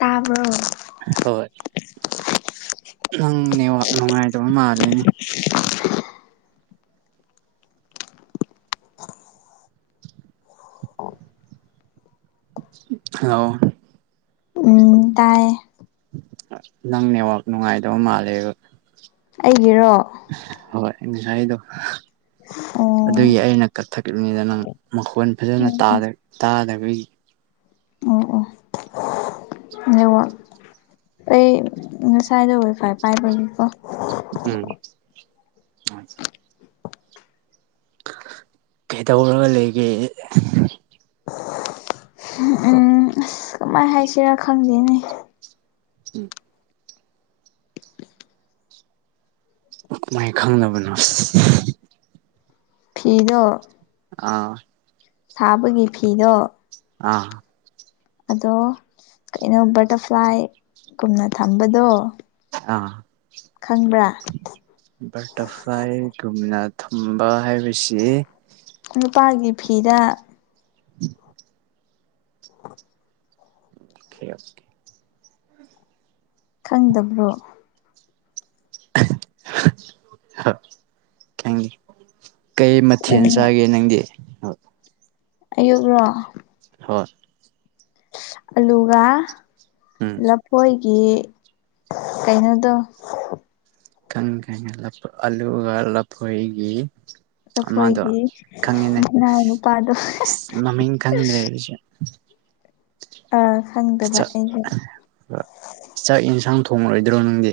ꯇꯥꯕ꯭ꯔꯣ ꯍꯣꯏ ꯅꯪ ꯅꯦꯋꯥꯛ ꯅꯨꯡꯉꯥꯏꯇꯕ ꯃꯥꯜꯂꯦꯅꯦ ꯍꯜꯂꯣ ꯎꯝ ꯇꯥꯏꯌꯦ ꯅꯪ ꯅꯦꯋꯥꯛ ꯅꯨꯡꯉꯥꯏꯗꯕ ꯃꯥꯜꯂꯦꯕ ꯑꯩꯒꯤꯔꯣ ꯍꯣꯏ ꯉꯁꯥꯏꯗꯣ ꯑꯣ ꯑꯗꯨꯒꯤ ꯑꯩꯅ ꯀꯛ ꯊꯛꯕꯅꯤꯗ ꯅꯪ ꯃꯈꯣꯟ ꯐꯖꯅ ꯎꯝ ꯇꯥꯔꯦ ꯇꯥꯗꯕꯒꯤ ꯅꯦꯋꯥꯛ ꯑꯩ ꯉꯁꯥꯏꯗꯣ ꯋꯥꯏꯐꯥꯏ ꯄꯥꯏꯕꯒꯤꯀꯣ ꯎꯝ ꯀꯩꯗꯧꯔꯒ ꯂꯩꯒꯦ ꯎꯝ ꯑꯁ ꯀꯃꯥꯏ ꯍꯥꯏꯁꯤꯔꯥ ꯈꯪꯗꯦꯅꯦ꯫ [unintelligible] ꯀꯃꯥꯏ ꯈꯪꯅꯕꯅꯣ꯫ ꯐꯤꯗꫭ꯫ ꯑꯥ꯫ ꯁꯥꯕꯒꯤ ꯐꯤꯗꯣ꯫ ꯑ꯫ ꯑꯗꯣ ꯀꯩꯅꯣ ꯕꯇꯔꯐ꯭ꯂꯥꯏꯒꯨꯝꯅ ꯊꯝꯕꯗꯣ꯫ ꯑꯥ꯫ ꯈꯪꯕ꯭ꯔꯥ꯫ ꯕꯇꯔꯐ꯭ꯂꯥꯏꯒꯨꯝꯅ ꯊꯝꯕ ꯍꯥꯏꯕꯁꯤ꯫ ꯅꯨꯄꯥꯒꯤ ꯐꯤꯗ꯫ [inaudible] ꯑꫭꯈ‌ꯦ ꯑꫭꯈ‌ꯦ꯫ ꯈꯪꯗꯕ꯭ꯔꯣ꯫ ꯈꯪꯗꯦ꯫ ꯀꯩ ꯃꯊꯦꯜ ꯈꯪꯉꯦ ꯆꯥꯒꯦ ꯅꯪꯗꯤ꯫ ꯑꯌꯨꯛꯔꯣ꯫ ꯍꯣꯏ꯫ ꯑꯂꯨꯒ ꯎꯝ ꯂꯐꯣꯏꯒꯤ ꯀꯩꯅꯣꯗꯣ꯫ ꯈꯪꯉ‌ꯦ ꯈꯪꯉ‌ꯦ ꯑꯂꯨꯒ ꯂꯐꯣꯏꯒꯤ ꯑꯃꯗꯣ ꯂꯐꯣꯏꯒꯤ ꯈꯪꯉꯤꯅꯦ ꯃꯅꯥꯎ ꯅꯨꯄꯥꯗꯣ ꯑꯁ ꯃꯃꯤꯡ ꯈꯪꯗ꯭ꯔꯦ ꯑꯩꯏꯁꯦ꯫ ꯑꯥ ꯈꯪꯗꯕ ꯑꯩꯁꯨ [inaudible] ꯆꯥꯛ ꯌꯦꯟꯁꯥꯡ ꯊꯣꯡꯉꯔꯣꯏꯗ꯭ꯔꯣ ꯅꯪꯗꯤ꯫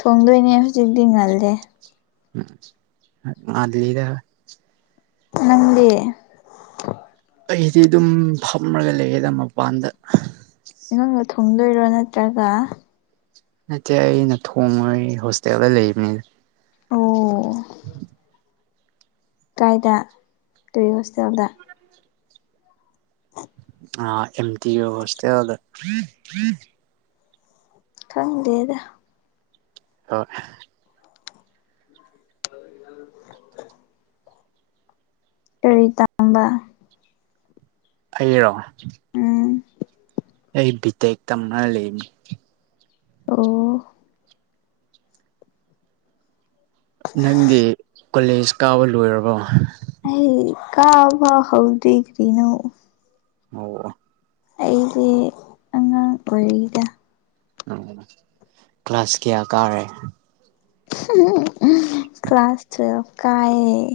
ꯊꯣꯡꯗꯣꯏꯅꯦ ꯍꯧꯖꯤꯛꯇꯤ ꯉꯜꯂꯦ꯫ ꯎꯝ ꯉꯜꯂꯤꯗ꯫ ꯅꯪꯗꯤ꯫ ꯑꯩꯗꯤ ꯑꯗꯨꯝ ꯐꯝꯃꯒ ꯂꯩꯌ‌ꯦꯗ ꯃꯄꯥꯟꯗ꯫ ꯑꯪꯅ ꯊꯣꯡꯗꯣꯏꯔꯣ ꯅꯠꯇ꯭ꯔꯒ ꯅꯠꯇꯦ ꯑꯩꯅ ꯊꯣꯡꯉꫭꯏ ꯍꯣꯁꯇꯦꯜꯗ ꯂꯩꯕꯅꯤꯅ꯫ ꯑꯣ꯫ [inaudible] ꯀꯥꯏꯗ ꯀꯔꯤ ꯍꯣꯁꯇꯦꯜꯗ꯫ ꯑꯥ ꯑꯦꯝ ꯇꯤ ꯑꫭ ꯍꯣꯁꯇꯦꯜꯗ꯫ ꯈꯪꯗꯦꯗ꯫ ꯍꫭꯏ꯫ ꯀꯔꯤ ꯇꯝꯕ꯫ ꯑꯩꯔꯣ꯫ ꯎꯝ ꯑꯩ ꯕꯤꯇꯦꯛ ꯇꯝꯔ ꯂꯩꯕꯅꯤ꯫ ꯑꯣ꯫ ꯅꯪꯗꯤ꯫ ꯀꯣꯂꯦꯖ ꯀꯥꯕ ꯂꯣꯏꯔꯕꯣ꯫ ꯑꯩ ꯀꯕ ꯍꯥꯎꯗꯔꯤꯀꯔꯤꯅꫭ꯫ ꯑꯣ꯫ ꯑꯩꯗꯤ ꯑꯉꯥꯡ ꯑꯣꯏꯔꯤꯗ꯫ ꯎꯝ ꯀ꯭ꯂꯥꯁ ꯀꯌꯥ ꯀꯥꯔꯦ꯫ ꯀ꯭ꯂꯥꯁ ꯇꯨ ꯀꯥꯏꯌ‌ꯦ꯫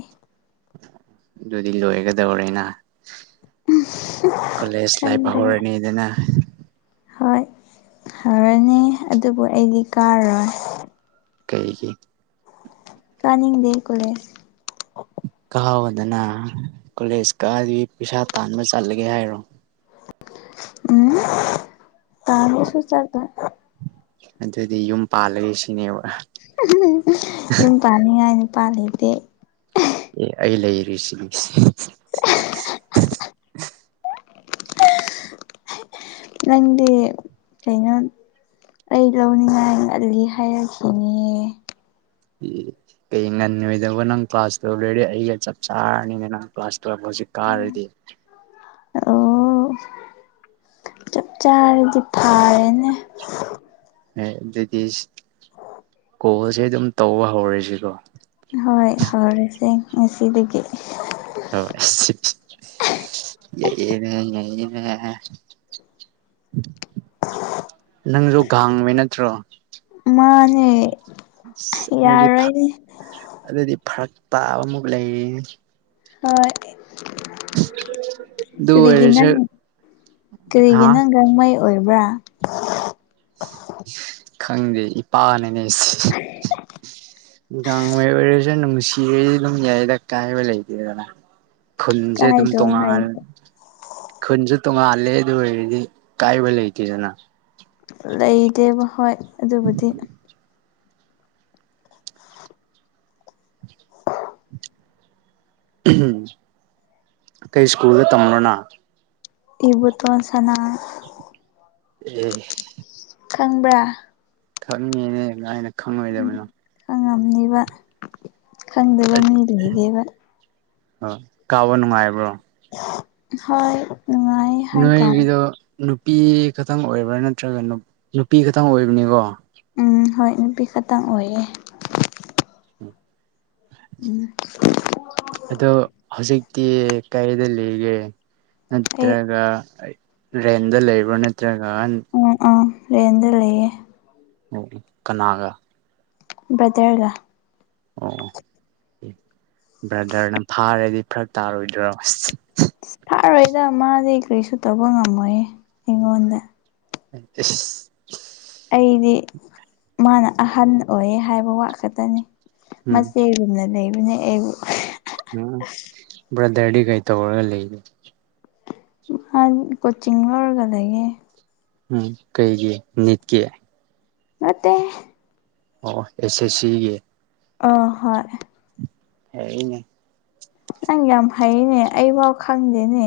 ꯑꯗꯨꯗꯤ ꯂꯣꯏꯒꯗꯧꯔꯦꯅ꯫ ꯀꯣꯂꯦꯖ ꯂꯥꯏꯐ ꯈꯪꯗꯦ ꯍꯧꯔꯅꯤꯗꯅ꯫ ꯍꯣꯏ ꯍꯧꯔꯅꯤ ꯑꯗꯨꯕꯨ ꯑꯩꯗꯤ ꯀꯥꯔꯣꯏ꯫ ꯀꯩꯒꯤ꯫ ꯆꯥꯅꯤꯡꯗꯦ ꯀꯣꯂꯦꯖ꯫ ꯀꯑꯣꯗꯅ ꯀꯣꯂꯦꯖ ꯀꯗꯤ ꯄꯩꯁꯥ ꯇꯥꯟꯕ ꯆꯠꯂꯒꯦ ꯍꯥꯏꯔꯣ꯫ ꯎꯝ ꯇꯜꯔꯁꯨ ꯆꯠꯔꯣꯏ꯫ ꯑꯗꯨꯗꯤ ꯌꯨꯝ ꯄꯥꯜꯂꯒꯦ ꯁꯤꯅꯦꯕ꯫ ꯌꯨꯝ ꯄꯥꯅꯤꯡꯉꯥꯏ ꯅꯨꯄꯥ ꯂꯤꯇꯦ꯫ ꯑꯦ ꯑꯩ ꯂꯩꯔꯤꯁꯤꯗꯤ꯫ ꯅꯪꯗꯤ ꯀꯩꯅꯣꯝ ꯑꯩ ꯂꯧꯅꯤꯡꯉꯥꯏ ꯉꯜꯂꯤ ꯍꯥꯏꯔꯛꯈꯤꯅꯤꯌꯦ꯫ ꯀꯩ ꯉꯟꯑꯣꯏꯗꯧꯕ ꯅꯪ ꯀ꯭ꯂꯥꯁ ꯇꯧ ꯂꯣꯏꯔꯦ ꯑꯩꯒ ꯆꯞ ꯆꯥꯔꯥꯅꯤꯅꯦ ꯅꯪ꯫ ꯀ꯭ꯂꯥꯁ ꯇꯨꯌꯦꯞ ꯍꯧꯖꯤꯛ ꯀꯥꯔꯗꯤ꯫ ꯑꯣ ꯆꯞ ꯆꯥꯔꯗꯤ꯫ ꯐꯔꯦꯅꯦ ꯑꯥꯏ ꯗꯨꯗꯤ ꯀꯣꯜꯁꯦ ꯑꯗꯨꯝ ꯇꯧꯕ ꯍꯧꯔꯁꯤꯀꯣ꯫ ꯍꯣꯏ ꯍꯧꯔꯁꯦ ꯉꯁꯤꯗꯒꯤ꯫ ꯍꯣꯏ ꯌꯥꯏꯌꯦ ꯅꯪ ꯌꯥꯑꯦ ꯅꯥ꯫ ꯅꯪꯖꯨ ꯒꯥꯡꯃꯦ ꯅꯠꯇ꯭ꯔꯣ꯫ ꯃꯥꯅꯦ꯫ ꯑꯁ ꯑꯗꯨꯗꯤ ꯐꯛ ꯌꯥꯔꯣꯏꯅꯦ ꯑꯗꯨꯗꯤ ꯐꯔꯛ ꯇꯥꯕꯃꯨꯛ ꯂꯩꯌꯦ꯫ ꯍꯣꯏ ꯑꯗꯨ ꯀꯔꯤꯒꯤ ꯑꯣꯏꯔꯁꯨ ꯅꯡ ꯍꯥ ꯀꯔꯤꯒꯤ ꯅꯡ꯫ ꯔꯣꯡꯃꯩ ꯑꯣꯏꯕ꯭ꯔꯥ꯫ ꯈꯪꯗꯦ ꯏꯄꯥꯅꯅꯦ [unintelligible] ꯒꯥꯡꯃꯩ ꯑꯣꯏꯔꯖꯨ ꯅꯨꯡꯁꯤꯔꯗꯤ ꯑꯗꯨꯝ ꯌꯥꯏꯗ ꯀꯥꯏꯕ ꯂꯩꯇꯦꯗꯅ꯫ ꯈꯨꯟꯖꯦ ꯑꯗꯨꯝ ꯀꯥꯏꯗ꯭ꯔꯣ ꯍꯥꯏ ꯇꯣꯉꯥꯟ ꯈꯨꯟꯖꯨ ꯇꯣꯡꯉꯥꯜꯂꯦ ꯑꯗꯨ ꯑꯣꯏꯔꯗꯤ ꯀꯥꯏꯕ ꯂꯩꯇꯦꯗꯅ꯫ ꯂꯩꯗꯦꯕ ꯍꯣꯏ ꯑꯗꯨꯕꯨꯗꯤ꯫ ꯀꯩ ꯁ꯭ꯀꯨꯜꯗ ꯇꯝꯕꯔꯣꯅꯥ꯫ ꯏꯕꯨꯇꯣꯟ ꯁꯅ꯫ ꯑꯦ ꯈꯪꯕ꯭ꯔꯥ꯫ ꯈꯪꯉꯦꯅꯦ ꯉꯥꯏꯅ ꯎꯝ ꯈꯪꯉꯣꯏꯗꯕꯅꯣ꯫ ꯈꯪꯉꯝꯅꯤꯕ ꯈꯪꯗꯕ ꯃꯤꯗꯨꯅꯤꯅꯦꯕ꯫ ꯍ ꯀꯥꯎꯕ ꯅꯨꯡꯉꯥꯏꯕ꯭ꯔꯣ꯫ ꯍꯣꯏ ꯅꯨꯡꯉꯥꯏ꯫ ꯍꯥꯏꯇꯥꯔꯦ ꯅꯣꯏꯒꯤꯗꯣ ꯅꯨꯄꯤ ꯈꯇꯡ ꯑꯣꯏꯕ꯭ꯔꯥ ꯅꯠꯇ꯭ꯔꯒ ꯅꯨꯞ ꯅꯨꯄꯤ ꯈꯛꯇꯪ ꯑꯣꯏꯕꯅꯦꯀꯣ꯫ ꯎꯝ ꯍꯣꯏ ꯅꯨꯄꯤ ꯈꯇꯪ ꯑꯣꯏꯌꯦ꯫ [inaudible] ꯑꯗꯣ ꯍꯧꯖꯤꯛꯇꯤ ꯀꯏꯗ ꯂꯩꯒꯦ ꯑꯩ ꯅꯠꯇ꯭ꯔꯒ ꯔꯦꯟꯗ ꯂꯩꯕꯔꯣ ꯅꯠꯇ꯭ꯔꯒ ꯑꯟ ꯎꯝ ꯑꯥ ꯔꯦꯟꯗ ꯂꯩꯌꯦ ꯑꯣ ꯀꯅꯥꯒ ꯕ꯭ꯔꯗꯔꯒ ꯑꯣ ꯕ꯭ꯔꯗꯔꯅ ꯐꯥꯔꯗꯤ ꯐꯔꯛ ꯇꯥꯔꯣꯏꯗ꯭ꯔꯣ ꯑꯁ ꯁꯤꯁ ꯑꯁ ꯐꯔꯣꯏꯗ ꯃꯥꯗꯤ ꯀꯔꯤꯁꯨ ꯇꯧꯕ ꯉꯝꯃꯣꯏꯌꯦ ꯑꯩꯉꯣꯟꯗ ꯑꯦ ꯏꯁ ꯑꯩꯗꯤ ꯃꯥꯅ ꯑꯍꯟ ꯑꯣꯏꯌꯦ ꯍꯥꯏꯕ ꯋꯥ ꯈꯛꯇꯅꯤ ꯎꯝ ꯃꯆꯦꯒꯨꯝꯅ ꯂꯩꯕꯅꯦ ꯑꯩꯕꯨ ꯎꯝ ꯕ꯭ꯔꯗꯔꯗꯤ ꯀꯩ ꯇꯧꯔꯒ ꯂꯩꯔꯤ ꯍꯥꯟ ꯀꯣꯆꯤꯡ ꯂꯧꯔꯒ ꯂꯩꯌꯦ ꯎꯝ ꯀꯩꯒꯤ ꯅꯤꯠꯀꯤ ꯅꯠꯇꯦ ꯍꯦ ꯑꯣ ꯑꯦꯁ ꯑꯦꯁ ꯁꯤꯒꯤ ꯑꯥ ꯍꯣꯏ ꯍꯩꯅꯦ ꯅꯪ ꯌꯥꯝ ꯍꯩꯅꯦ ꯑꯩꯐꯥꯎ ꯈꯪꯗꯦꯅꯦ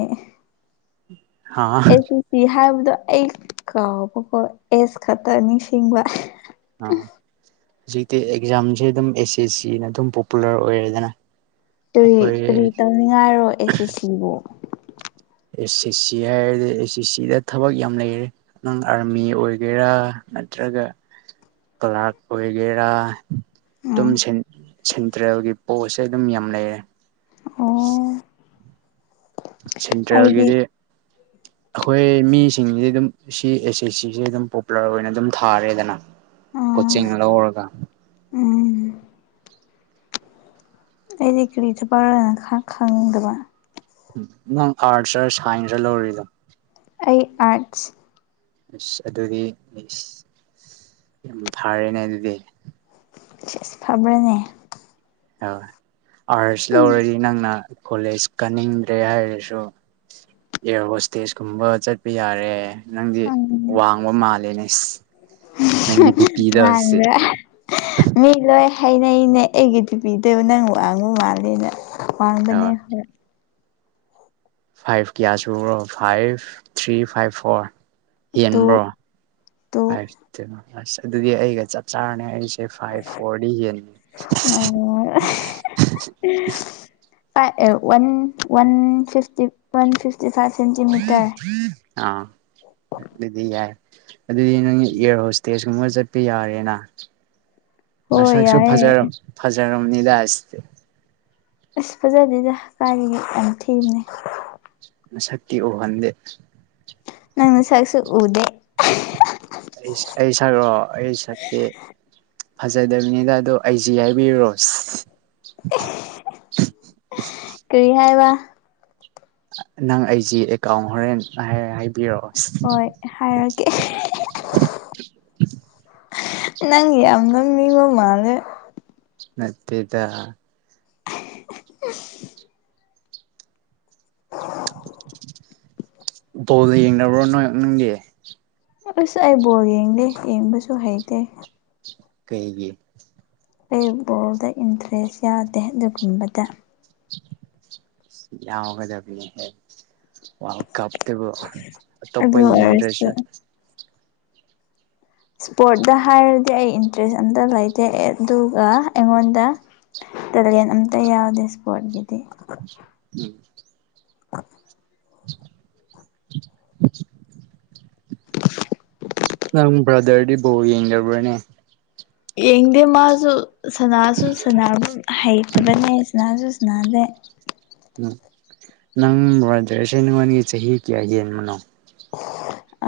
ꯍꯥ ꯑꯦꯁ ꯁꯤ ꯁꯤ ꯍꯥꯏꯕꯗꯣ ꯑꯩ ꯀꯥꯎꯕꯀꯣ ꯑꯦꯖ ꯈꯛꯇ ꯅꯤꯡꯁꯤꯡꯕ ꯑꯥꯎ ꯍꯧꯖꯤꯛꯇꯤ ꯑꯦꯛꯖꯥꯝꯁꯦ ꯑꯗꯨꯝ ꯑꯦꯁ ꯑꯦꯁ ꯁꯤꯅ ꯑꯗꯨꯝ ꯄꯣꯄꯨꯂꯔ ꯑꯣꯏꯔꯦꯗꯅ ꯀꯔꯤ ꯑꯩꯈꯣꯏ ꯀꯔꯤ ꯑꯦꯁ ꯇꯧꯅꯤꯡꯉꯥꯏꯔꯣ ꯑꯦꯁ ꯑꯦꯁ ꯁꯤꯕꯨ ꯑꯦꯁ ꯑꯦꯁ ꯁꯤ ꯍꯥꯏꯔꯗꯤ ꯑꯦꯁ ꯑꯦꯁ ꯁꯤꯗ ꯊꯕꯛ ꯌꯥꯝ ꯂꯩꯔꯦ ꯅꯪ ꯑꯥꯔꯃꯤ ꯑꯣꯏꯒꯦꯔꯥ ꯅꯠꯇ꯭ꯔꯒ ꯀ꯭ꯂꯥꯛ ꯑꯣꯏꯒꯦꯔꯥ ꯎꯝ ꯑꯗꯨꯝ ꯁꯦꯟꯇ꯭ꯔꯦꯜꯒꯤ ꯄꯣꯁꯁꯦ ꯑꯗꯨꯝ ꯌꯥꯝ ꯂꯩꯔꯦ ꯑꯣ ꯑꯩꯗꯤ ꯁꯦꯟꯇ꯭ꯔꯦꯜꯒꯤꯗꯤ ꯑꯩꯈꯣꯏ ꯃꯤꯁꯤꯡꯗꯤ ꯑꯗꯨꯝ ꯁꯤ ꯑꯦꯁ ꯑꯦꯆ ꯁꯤꯁꯦ ꯑꯗꯨꯝ ꯄꯣꯄꯨꯂꯔ ꯑꯣꯏꯅ ꯑꯗꯨꯝ ꯊꯥꯔꯦꯗꯅ ꯑꯥ ꯀꯣꯆꯤꯡ ꯂꯧꯔꯒ ꯎꯝ ꯑꯩꯗꯤ ꯀꯔꯤ ꯊꯄꯛꯔꯅ ꯈꯔ ꯈꯪꯗꯕ ꯑꯥ ꯅꯪ ꯑꯥꯔꯠꯁꯔ ꯁꯥꯏꯟꯁꯔ ꯂꯧꯔꯤꯗꯣ ꯑꯩ ꯑꯥꯔꯠꯁ ꯑꯁ ꯑꯗꯨꯗꯤ ꯌꯥꯝ ꯏꯁ ꯌꯥꯝ ꯐꯔꯦꯅꯦ ꯑꯗꯨꯗꯤ ꯁꯦꯁ ꯐꯕ꯭ꯔꯅꯦ ꯑꯣ ꯑꯥꯔꯁ ꯂꯧꯔꯗꯤ ꯅꯪꯅ ꯀꯣꯂꯦꯖ ꯀꯟꯅꯤꯡꯗ꯭ꯔꯦ ꯍꯥꯏꯔꯁꯨ ꯑꯦꯌꯔ ꯍꯣꯁꯇꯦꯖꯀꯨꯝꯕ ꯆꯠꯄ ꯌꯥꯔꯦ ꯅꯪꯗꯤ ꯋꯥꯡꯕ ꯃꯥꯜꯂꯦꯅꯦ ꯁꯤꯁ [unintelligible] ꯃꯥꯟꯕ꯭ꯔꯥ ꯃꯤ ꯂꯣꯏ ꯍꯥꯏꯅꯩꯅꯦ ꯑꯩꯒꯤ ꯗꯤ ꯄꯤꯗꯨ ꯅꯪ ꯋꯥꯡꯕ ꯃꯥꯜꯂꯦꯅ ꯋꯥꯡꯕꯅꯦ ꯍꯣꯏ ꯐꯥꯏꯚ ꯀꯌꯥ ꯁꯨꯕ꯭ꯔꯣ five three five four two ꯍꯦꯟꯕ꯭ꯔꯣ ꯇꯨ [unintelligible] ꯑꯁ ꯑꯗꯨꯗꯤ ꯑꯩꯒ ꯆꯞ ꯆꯥꯔꯅꯤ ꯍꯥꯏꯁꯦ ꯐꯥꯏꯚ ꯐꯣꯔꯗꯤ [unintelligible] ꯥꯏ ꯑꯦ ꯋꯥꯟ ꯋꯥꯟ ꯐꯤꯐꯇꯤ ꯋꯥꯟ ꯐꯤꯐ ꯐꯤꯐꯊꯤ ꯐꯥꯏꯚ ꯁꯦꯟꯇꯤ ꯑꯥ ꯑꯗꯨꯗꯤ ꯌꯥꯔꯦ ꯑꯗꯨ ꯑꯗꯨꯗꯤ ꯅꯪ ꯏꯌꯔ ꯍꯣꯁ ꯇꯦꯖꯀꯨꯝꯕ ꯆꯠꯄ ꯌꯥꯔꯦꯅ ꯍꯣꯏ ꯅꯁꯛꯁꯨ ꯌꯥꯏꯌꯦ ꯐꯖꯔꯝ ꯐꯖꯔꯝꯅꯤꯗ [unintelligible] ꯑꯁ ꯐꯖꯥꯗꯦꯗ ꯀꯥꯏꯗꯒꯤ ꯌꯥꯝ ꯊꯤꯕꯅꯦ ꯅꯁꯛꯇꯤ ꯎꯍꯟꯗꯦ ꯅꯪ ꯅꯁꯛꯁꯨ ꯎꯗꯦ ꯑꯩ ꯑꯩ ꯁꯛꯔꯣ ꯑꯩ ꯁꯛꯇꯤ ꯐꯖꯥꯗꯕꯅꯤꯗ ꯑꯗꯣ ꯑꯥꯏꯖꯤ ꯍꯥꯏꯕꯤꯔꯨꯔꯣ ꯀꯔꯤ ꯍꯥꯏꯕ ꯅꯪ ꯑꯥꯏꯖꯤ ꯑꯦꯀꯥꯎꯟ ꯍꯣꯔꯦꯟ ꯍꯥꯏ ꯍꯥꯏꯕꯤꯔꯛꯑꯣ ꯍꯣꯏ ꯍꯥꯏꯔꯛꯀꯦ ꯅꯪ ꯌꯥꯝꯅ ꯅꯣꯛꯅꯤꯡꯕ ꯃꯥꯜꯂꯦ ꯅꯠꯇꯦꯗ [unintelligible] [unintelligible] ꯕꯣꯜꯒ ꯌꯦꯡꯗꯕ꯭ꯔꯣ ꯅꯣꯏ ꯅꯪꯗꯤ ꯑꯁ ꯑꯩ ꯕꯣꯜ ꯌꯦꯡꯗꯦ ꯌꯦꯡꯕꯁꯨ ꯍꯩꯇꯦ ꯀꯩꯒꯤ ꯑꯩ ꯕꯣꯜꯗ ꯏꯟꯇꯔꯦꯁ ꯌꯥꯗꯦ ꯑꯗꯨꯒꯨꯝꯕꯗ ꯌꯥꯎꯒꯗꯕꯅꯦ ꯍꯦ ꯋꯥꯔꯜ ꯀꯞ ꯑꯗꯨꯕꯨ ꯑꯇꯣꯞꯄ ꯑꯗꯨ ꯑꯣꯏꯔꯁꯨ ꯌꯦꯡꯗ꯭ꯔꯁꯨ ꯏꯁꯄꯣꯔꯠꯇ ꯍꯥꯏꯔꯗꯤ ꯑꯩ ꯏꯟꯇꯔꯦꯁ ꯑꯝꯇ ꯂꯩꯇꯦ ꯑꯗꯨꯒ ꯑꯩꯉꯣꯟꯗ ꯇꯦꯂꯦꯟ ꯑꯝꯇ ꯌꯥꯎꯗꯦ ꯏꯁꯄꯣꯔꯠꯀꯤꯗꯤ ꯎꯝ [inaudible] [inaudible] [unintelligible] ꯅꯪ ꯕ꯭ꯔꯥꯗꯔꯗꯤ ꯕꯣꯜ ꯌꯦꯡꯗꯕ꯭ꯔꯥꯅꯦ ꯌꯦꯡꯗꯦ ꯃꯥꯖꯨ ꯁꯅꯥꯁꯨ ꯁꯅꯥꯕ ꯍꯩꯇꯕꯅꯦ ꯁꯅꯥꯁꯨ ꯁꯥꯅꯗꯦ ꯎꯝ ꯅꯪ ꯕ꯭ꯔꯥꯗꯔꯁꯦ ꯅꯉꯣꯟꯗꯒꯤ ꯆꯍꯤ ꯀꯌꯥ ꯌꯦꯟꯕꯅꯣ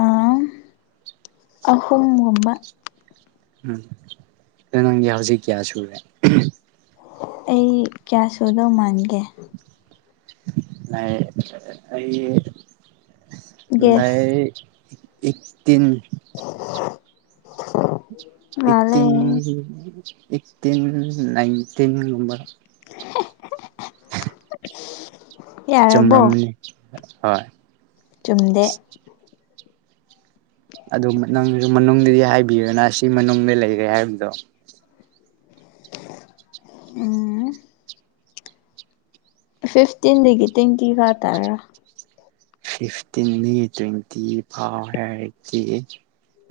ꯑꯥ ꯑꯍꯨꯝꯒꯨꯝꯕ ꯎꯝ ꯑꯗꯣ ꯅꯪꯒꯤ ꯍꯧꯖꯤꯛ ꯀꯌꯥ ꯁꯨꯔꯦ ꯑꯩ ꯀꯌꯥ ꯁꯨꯗꯧ ꯃꯥꯟꯒꯦ ꯂꯩ ꯑꯩ ꯒꯦꯁ ꯂꯩ ꯑꯩꯠ ꯇꯤꯟ ꯃꯥꯜꯂꯦ ꯑꯩꯠꯇꯤꯟ ꯑꯩꯠꯇꯤꯟ ꯏꯟꯇꯤꯟ ꯒꯨꯝꯕ ꯌꯥꯔꯕꯣ ꯆꯝꯔꯝꯅꯤ ꯍꯣꯏ ꯆꯨꯝꯗꯦ ꯑꯗꯨ ꯅꯪꯖꯨ ꯃꯅꯨꯡꯗꯗꯤ ꯍꯥꯏꯕꯤꯔꯦꯅ ꯁꯤ ꯃꯅꯨꯡꯗ ꯂꯩꯔꯦ ꯍꯥꯏꯕꯗꯣ ꯎꯝ ꯐꯤꯐꯇꯤꯟꯗꯒꯤ ꯇ꯭ꯋꯦꯟꯇꯤ ꯐꯥ ꯇꯥꯔ ꯐꯤꯐꯇꯤꯟꯗꯒꯤ ꯇ꯭ꯋꯦꯟꯇꯤ ꯐꯥꯎ ꯍꯥꯏꯔꯗꯤ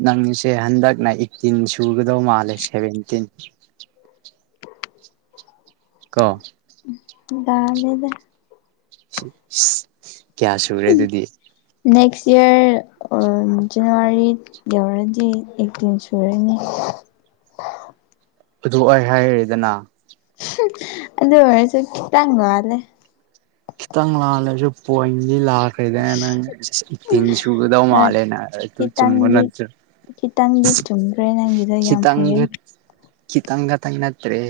ꯅꯪꯁꯦ ꯍꯟꯗꯛꯅ ꯑꯩꯠꯇꯤꯟ ꯁꯨꯒꯗꯧ ꯃꯥꯜꯂꯦ ꯁꯦꯚꯦꯟꯇꯤꯟ ꯀꯣ ꯂꯥꯜꯂꯦꯗ ꯀꯌꯥ ꯁꯨꯔꯦ ꯑꯗꯨꯗꯤ ꯅꯦꯛꯁ ꯏꯌꯥꯔ ꯖꯅꯋꯥꯔꯤ ꯌꯧꯔꯗꯤ ꯑꯦꯠ ꯇꯤꯟ ꯁꯨꯔꯅꯤ ꯑꯗꯨ ꯑꯩ ꯍꯥꯏꯔꯤꯗꯅꯥ ꯑꯗꯨ ꯑꯣꯏꯔꯁꯨ ꯈꯤꯇꯪ ꯂꯜꯂꯦ ꯈꯤꯇꯪ ꯂꯥꯜꯂꯁꯨ ꯄꯣꯏꯗꯤ ꯂꯥꯛ ꯀꯩꯗ ꯅꯪ [unintelligible] ꯇꯤꯟ ꯁꯨꯒꯗꯧ ꯃꯥꯜꯂꯦꯅ ꯑꯗꯨ ꯆꯨꯝꯕ ꯈꯤꯇꯪꯗꯤ ꯅꯠꯇ꯭ꯔꯥ ꯈꯤꯇꯪꯗꯤ ꯆꯨꯝꯈ꯭ꯔꯦ ꯅꯪꯒꯤꯗꯣ ꯌꯥꯝ ꯍꯩꯌꯦ ꯀꯤꯇꯪꯈꯥꯇꯪ ꯅꯠꯇ꯭ꯔꯦ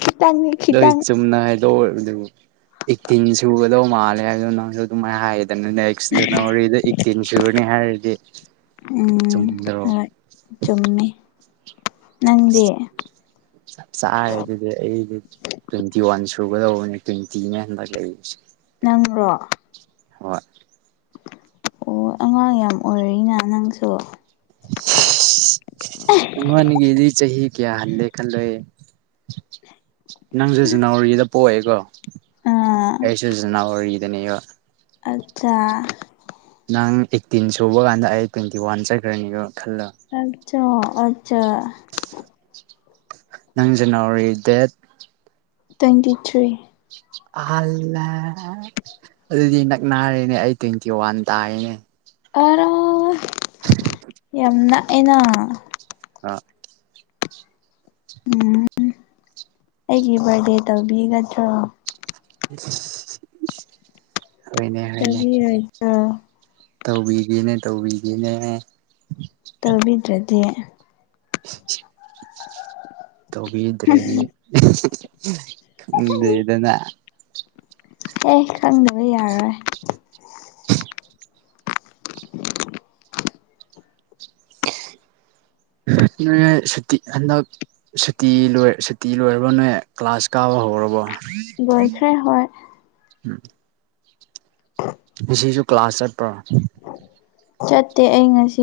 ꯈꯤꯇꯪꯅꯤ ꯂꯣꯏ ꯆꯨꯝꯅꯥ ꯍꯥꯏ [unintelligible] ꯑꯦꯠꯇꯤꯡ ꯁꯨꯒꯗꯧ ꯃꯥꯜꯂꯦ ꯍꯥꯏꯗꯣ ꯅꯪꯁꯨ ꯑꯗꯨꯃꯥꯏꯅ ꯍꯥꯏꯌꯦꯗꯅꯅꯦ ꯑꯁ ꯖꯅꯋꯥꯔꯤꯗ ꯑ‌ꯦꯠ ꯇꯤꯟ ꯁꯨꯒꯅꯤ ꯍꯥꯏꯔꯗꯤ ꯎꯝ ꯆꯨꯝꯗ꯭ꯔꯣ ꯍꯣꯏ ꯆꯨꯝꯃꯤ ꯅꯪꯗꯤ ꯆꯞ ꯆꯔ‌ꯦ ꯑꯗꯨꯗꯤ ꯑꯩꯗꯤ ꯇ꯭ꯋꯦꯟꯇꯤ ꯋꯥꯟ ꯁꯨꯒꯗꯧꯕꯅꯦ ꯇ꯭ꯋꯦꯟꯇꯤꯅꯦ ꯍꯟꯗꯛ ꯂꯩꯔꯤꯁꯦ ꯅꯪꯕ꯭ꯔꯣ ꯍꯣꯏ ꯑꯣ ꯑꯉꯥꯡ ꯌꯥꯝ ꯑꯣꯏꯔꯤꯅ ꯅꯪꯁꯨ [unintelligible] ꯅꯪꯉꫭꯟꯗꯒꯤꯗꯤ ꯆꯍꯤ ꯀꯌꯥ ꯍꯜꯂꯦ ꯈꯜꯂꫭꯍ‌ꯦ ꯅꯪꯁꯨ ꯖꯅꯋꯥꯔꯤꯗ ꯄꯣꯛꯑꯦꯀꯣ ꯑꯥ ꯑꯩꯁꯨ ꯖꯅꯋꯥꯔꯤꯗꯅꯦꯕ ꯑꯠꯆꯥ ꯅꯪ ꯑꯩꯠꯇꯤꯟ ꯁꯨꯕ ꯀꯥꯟꯗ ꯑꯩ ꯇ꯭ꯋꯦꯟꯇꯤ ꯋꯥꯟ ꯆꯠꯈ꯭ꯔꯅꯤꯒꯣ ꯈꯜꯂꯣ ꯑꯆꯥ ꯑꯆꯥ ꯅꯪ ꯖꯅꯋꯥꯔꯤ ꯗꯦꯠ ꯇꯨꯋ꯭ꯦꯟꯇꯤ ꯊꯔꯤ ꯑꯍꯜꯂ ꯑꯗꯨꯗꯤ ꯅꯛꯅꯔꯦꯅꯦ ꯑꯩ ꯇ꯭ꯋꯦꯟꯇꯤ ꯋꯥꯟ ꯇꯥꯏꯌ‌ꯦꯅꯦ ꯑꯔꯣꯏ ꯌꯥꯝ ꯅꯥꯛꯑꯦꯅꯥ ꯑꯥ ꯎꯝ ꯑꯩꯒꯤ ꯕꯥꯔꯗꯦ ꯇꯧꯕꯤꯒꯗ꯭ꯔꯣ ꯍꫭꯏꯅꯦ ꯍꫭꯏꯅꯦ ꯇꯧꯕꯤꯔꯣꯏꯗ꯭ꯔꯣ ꯇꯧꯕꯤꯒꯦꯅꯦ ꯇꯧꯕꯤꯒꯦꯅꯦꯅꯦ ꯇꯧꯕꯤꯗ꯭ꯔꯥꯗꯤ ꯇꯧꯕꯤꯗ꯭ꯔꯥꯗꯤ [unintelligible] ꯈꯪꯗ꯭ꯔ‌ꯦꯗꯅꯥ ꯑꯦ ꯈꯪꯗꯕ ꯌꯥꯔꯣꯏ ꯅꫭꯏ ꯁꯨꯇꯤ ꯍꯟꯗꯛ ꯁꯨꯇꯤ ꯂꯣꯏ ꯁꯨꯇꯤ ꯂꯣꯏꯔꯕꫭ ꯅꫭꯏ ꯀ꯭ꯂꯥꯁ ꯀꯥꯕ ꯍꯧꯔꯕꯣ ꯂꫭꯏꯈ꯭ꯔ‌ꯦ ꯍꫭꯏ ꯎꯝ ꯁꯤꯁꯨ ꯀ꯭ꯂꯥꯁ ꯆꯠꯄ꯭ꯔꯥ ꯆꯠꯇꯦ ꯑꯩ ꯉꯁꯤ